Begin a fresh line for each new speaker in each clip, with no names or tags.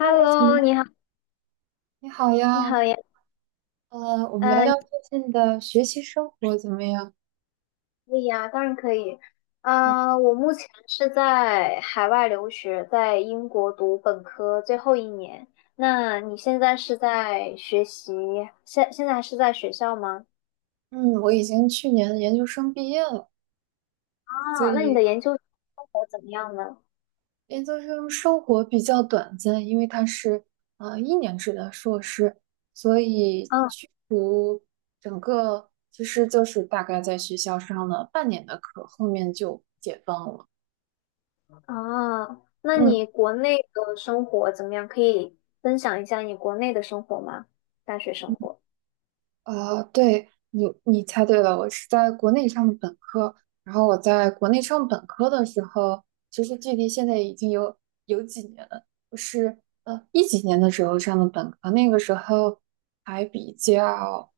Hello，姐
你
妹，
好，
你好
你
呀。
好呀，
呃，我们聊
呃，你
聊最近的学习生活怎么样？
可以呀，当然可以。
嗯
我目前是在海外留学，在英国读本科最后一年。那你现在是在学习，现在还是在学校吗？
嗯，我已经去年研究生毕业了，所
啊，那你
以
的研究生活怎么样呢？
研究生生活比较短暂，因为它是一年制的硕士，所以
嗯。
去读整个其实就是大概在学校上了半年的课，后面就解放了。
啊，那
嗯。
你国内的生活怎么样？可以分享一下你国内的生活吗？大学生活。
啊，对你，猜对了，我是在国内上的本科，然后我在国内上本科的时候，其实距离现在已经有几年了，我是一几年的时候上的本科，那个时候还比较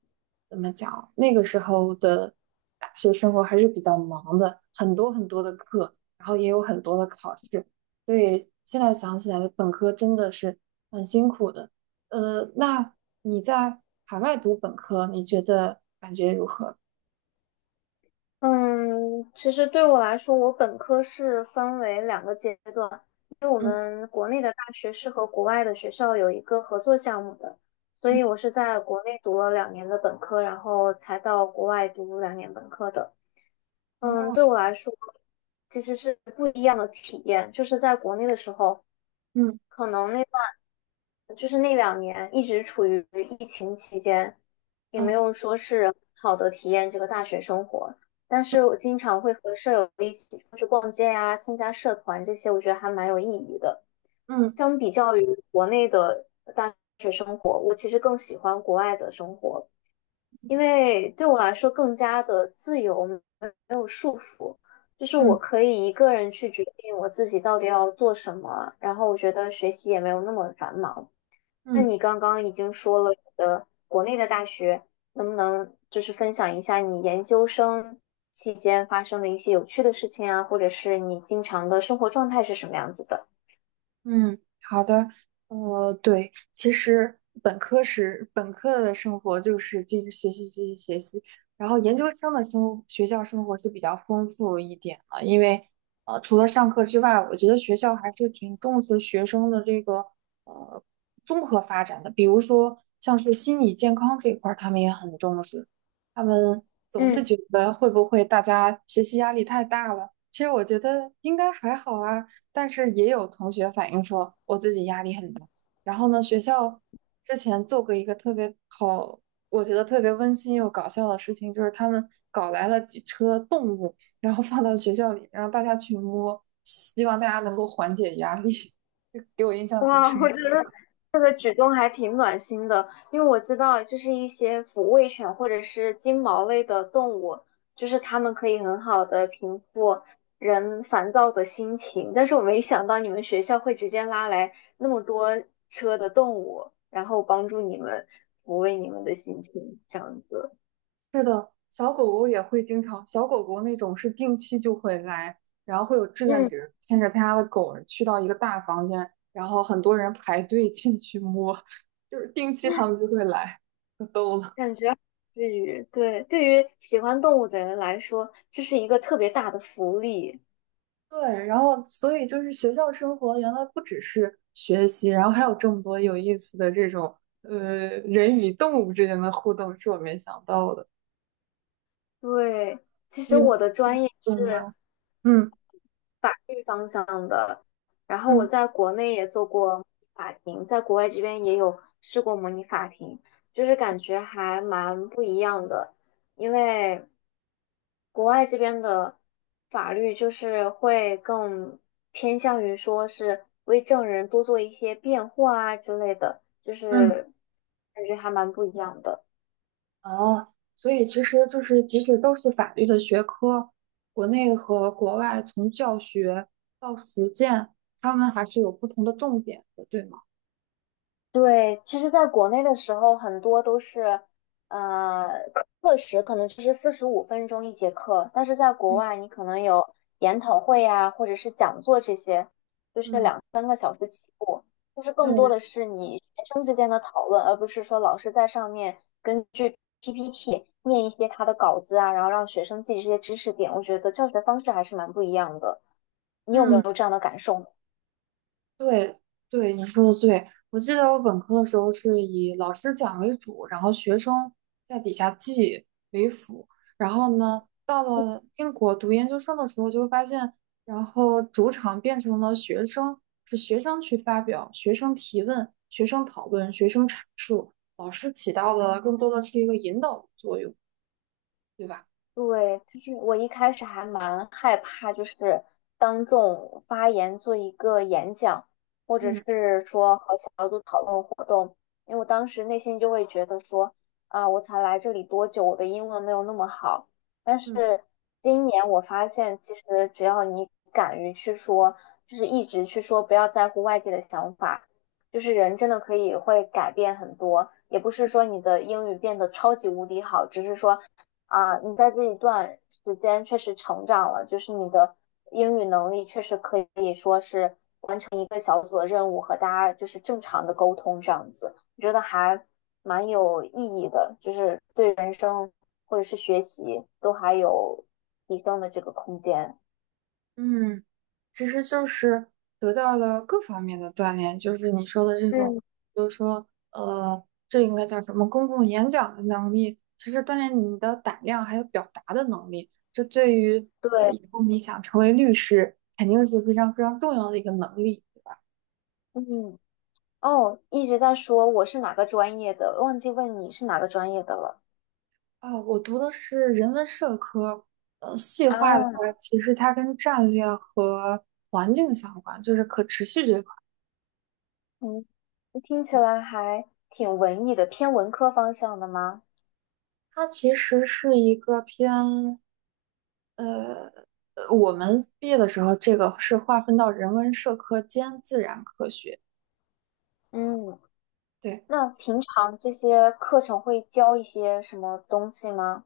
怎么讲，那个时候的大学生活还是比较忙的，很多的课，然后也有很多的考试，所以现在想起来，本科真的是很辛苦的。那你在海外读本科，你觉得感觉如何？
嗯，其实对我来说，我本科是分为2个阶段，因为我
嗯
们国内的大学是和国外的学校有一个合作项目的，所
嗯
以我是在国内读了两年的本科，然后才到国外读两年本科的。嗯，对我来说，其实是不一样的体验，就是在国内的时候，
嗯
可能那。就是那两年一直处于疫情期间，也没
哦
有说是很好的体验这个大学生活。但是我经常会和舍友一起出去逛街呀、参加社团这些，我觉得还蛮有意义的。
嗯
相比较于国内的生活，我其实更喜欢国外的生活，因为对我来说更加的自由，没有束缚，就是我
嗯
可以一个人去决定我自己到底要做什么，然后我觉得学习也没有那么繁忙。那
嗯。
你刚刚已经说了你的国内的大学，能不能就是分享一下你研究生期间发生的一些有趣的事情啊，或者是你经常的生活状态是什么样子的？
嗯，好的，对，其实本科的生活就是继续学习，继续学习，然后研究生的学校生活是比较丰富一点的，因为除了上课之外，我觉得学校还是挺重视学生的这个呃综合发展的，比如说像是心理健康这一块儿，他们也很重视，他们总是
嗯。
觉得会不会大家学习压力太大了。其实我觉得应该还好啊，但是也有同学反映说我自己压力很大。然后呢，学校之前做过一个特别好，我觉得特别温馨又搞笑的事情，就是他们搞来了几车动物，然后放到学校里，让大家去摸，希望大家能够缓解压力。就给我印象挺
哇，
深。
我觉得举动还挺暖心的，因为我知道，就是一些抚慰犬或者是金毛类的动物，就是它们可以很好的平复人烦躁的心情。但是我没想到你们学校会直接拉来那么多车的动物，然后帮助你们抚慰你们的心情，这样子。
是的，小狗狗也会经常，小狗狗那种是定期就会来，然后会有志愿
嗯。
者牵着他家的狗去到一个大房间，然后很多人排队进去摸，就是定期他们就会来，可逗了。
感觉对，对于喜欢动物的人来说，这是一个特别大的福利。
对，然后所以就是学校生活原来不只是学习，然后还有这么多有意思的这种人与动物之间的互动，是我没想到的。
对，其实
你们
我的专业
有
是。
吗？嗯
然后我
嗯
在国内也做过模拟法庭，在国外这边也有试过模拟法庭，就是感觉还蛮不一样的，因为国外这边的法律就是会更偏向于说是为证人多做一些辩护啊之类的，就
嗯。
是感觉还蛮不一样的。
哦，所以其实就是，即使都是法律的学科，国内和国外从教学到实践，他们还是有不同的重点的，对吗？
对，其实在国内的时候，很多都是，呃，课时可能就是45分钟一节课，但是在国
嗯
外，你可能有研讨会啊，或者是讲座这些，
嗯
就是更多
对，
的是你学生之间的讨论，而不是说老师在上面根据 PPT 念一些他的稿子啊，然后让学生记这些知识点。我觉得教学方式还是蛮不一样的，你有没有这样的感受呢？
对对，你说的对。我记得我本科的时候是以老师讲为主，然后学生在底下记为辅。然后呢，到了英国读研究生的时候，就会发现，然后主场变成了学生，是学生去发表、学生提问、学生讨论、学生阐述，老师起到了更多的是一个引导的作用，对吧？
对，其实我一开始还蛮害怕，就是当众发言做一个演讲，或者
嗯
是说和小组讨论活动，因为我当时内心就会觉得说，啊，我才来这里多久，我的英文没有那么好。但
嗯。
是今年我发现，其实只要你敢于去说，就是一直去说，不要在乎外界的想法，就是人真的可以会改变很多，也不是说你的英语变得超级无敌好，只是说。啊，你在这一段时间确实成长了，就是你的英语能力确实可以说是完成一个小组的任务和大家就是正常的沟通这样子，我觉得还蛮有意义的，就是对人生或者是学习都还有提升的这个空间。
嗯，其实就是得到了各方面的锻炼，就是你说的这种，
嗯，
比如说，这应该叫什么公共演讲的能力，其实锻炼你的胆量还有表达的能力，这对于
对，
以后你想成为律师，肯定是非常非常重要的一个能力
嗯，哦，一直在说我是哪个专业的，忘记问你是哪个专业的了
啊。我读的是人文社科，细
啊。
化的话，其实它跟战略和环境相关，就是可持续这一块儿，
嗯，听起来还挺文艺的，偏文科方向的吗？
它其实是一个偏。我们毕业的时候，这个是划分到人文社科兼自然科学。
嗯，
对，
那平常这些课程会教一些什么东西吗？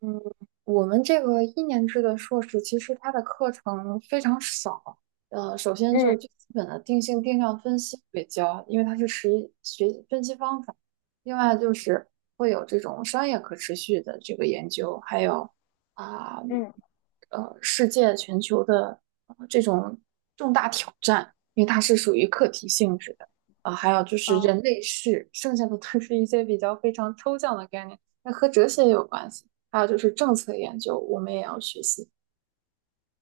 嗯，我们这个一年制的硕士，其实它的课程非常少。首先就是
嗯。
最基本的定性定量分析会教，因为它是实一学分析方法。另外就是会有这种商业可持续的这个研究，还有啊
嗯。
世界全球的、这种重大挑战，因为它是属于课题性质的。啊、还有就是
啊。
人类世，剩下的都是一些比较非常抽象的概念，那和哲学也有关系。还有就是政策研究，我们也要学习。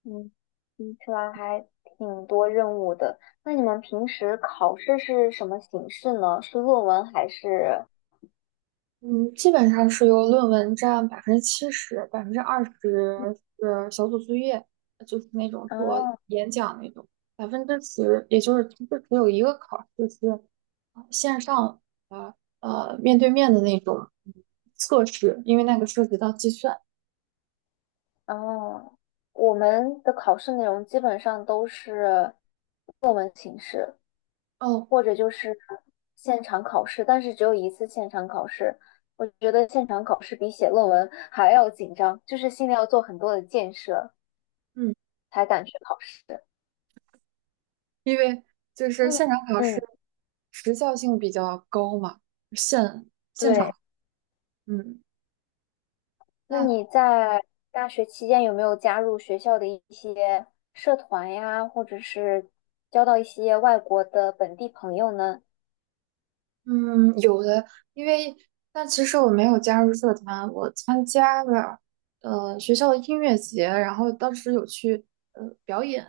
嗯，听起来还挺多任务的。那你们平时考试是什么形式呢？是论文还是？
嗯，基本上是由论文占70%，20%是小组作业，就是那种做
啊。
演讲那种，10%，也就是其实只有一个考试是线上呃面对面的那种测试，因为那个涉及到计算。
哦，我们的考试内容基本上都是论文形式。
哦，
或者就是现场考试，但是只有一次现场考试。我觉得现场考试比写论文还要紧张，就是心里要做很多的建设，
嗯，
才敢去考试。
因为就
那
是
你，
现场考试
嗯，
时效性比较高嘛，现
对，
场。嗯，
那
那
你在大学期间有没有加入学校的一些社团呀，或者是交到一些外国的本地朋友呢？
嗯，有的，因为但其实我没有加入社团，我参加了学校的音乐节，然后当时有去表演，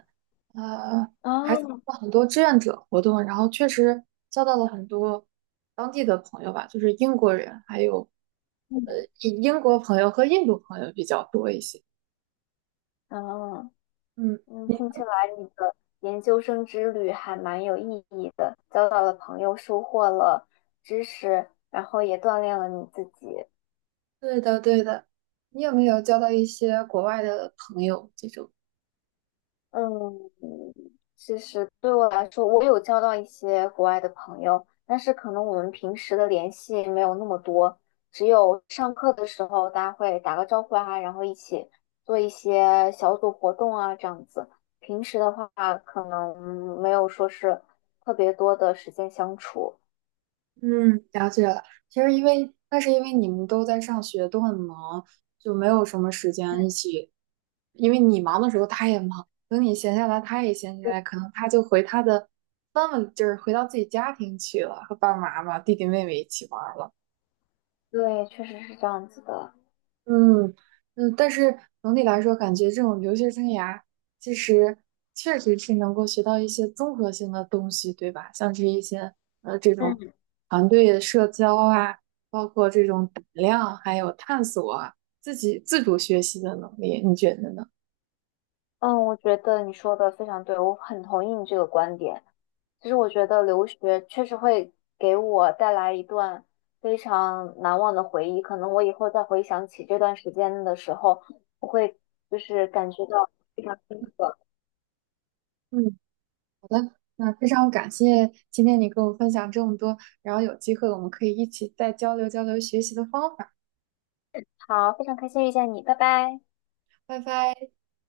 呃还参
哦。
加了很多志愿者活动，然后确实交到了很多当地的朋友吧，就是英国人，还有呃
嗯。
以英国朋友和印度朋友比较多一些。
哦。
嗯，
嗯，听起来你的研究生之旅还蛮有意义的，交到了朋友，收获了知识，然后也锻炼了你自己。
对的对的，你有没有交到一些国外的朋友这种？
嗯，其实对我来说，我有交到一些国外的朋友，但是可能我们平时的联系没有那么多，只有上课的时候大家会打个招呼啊，然后一起做一些小组活动啊，这样子。平时的话，可能没有说是特别多的时间相处。
嗯，了解了。其实因为那是因为你们都在上学，都很忙，就没有什么时间一起。因为你忙的时候，他也忙；等你闲下来，他也闲下来，可能他就回他的，那么就是回到自己家庭去了，和爸爸妈妈、弟弟妹妹一起玩儿了。
对，确实是这样子的。
嗯嗯，但是总体来说，感觉这种留学生涯其实确实是能够学到一些综合性的东西，对吧？像是一些这种
嗯。
团队社交啊，包括这种胆量，还有探索啊，自己自主学习的能力，你觉得呢？
嗯，我觉得你说的非常对，我很同意你这个观点。其实我觉得留学确实会给我带来一段非常难忘的回忆。可能我以后再回想起这段时间的时候，我会就是感觉到非常深刻。
嗯，那非常感谢今天你跟我分享这么多，然后有机会我们可以一起再交流交流学习的方法。
好，非常开心遇见你，拜拜。
拜拜。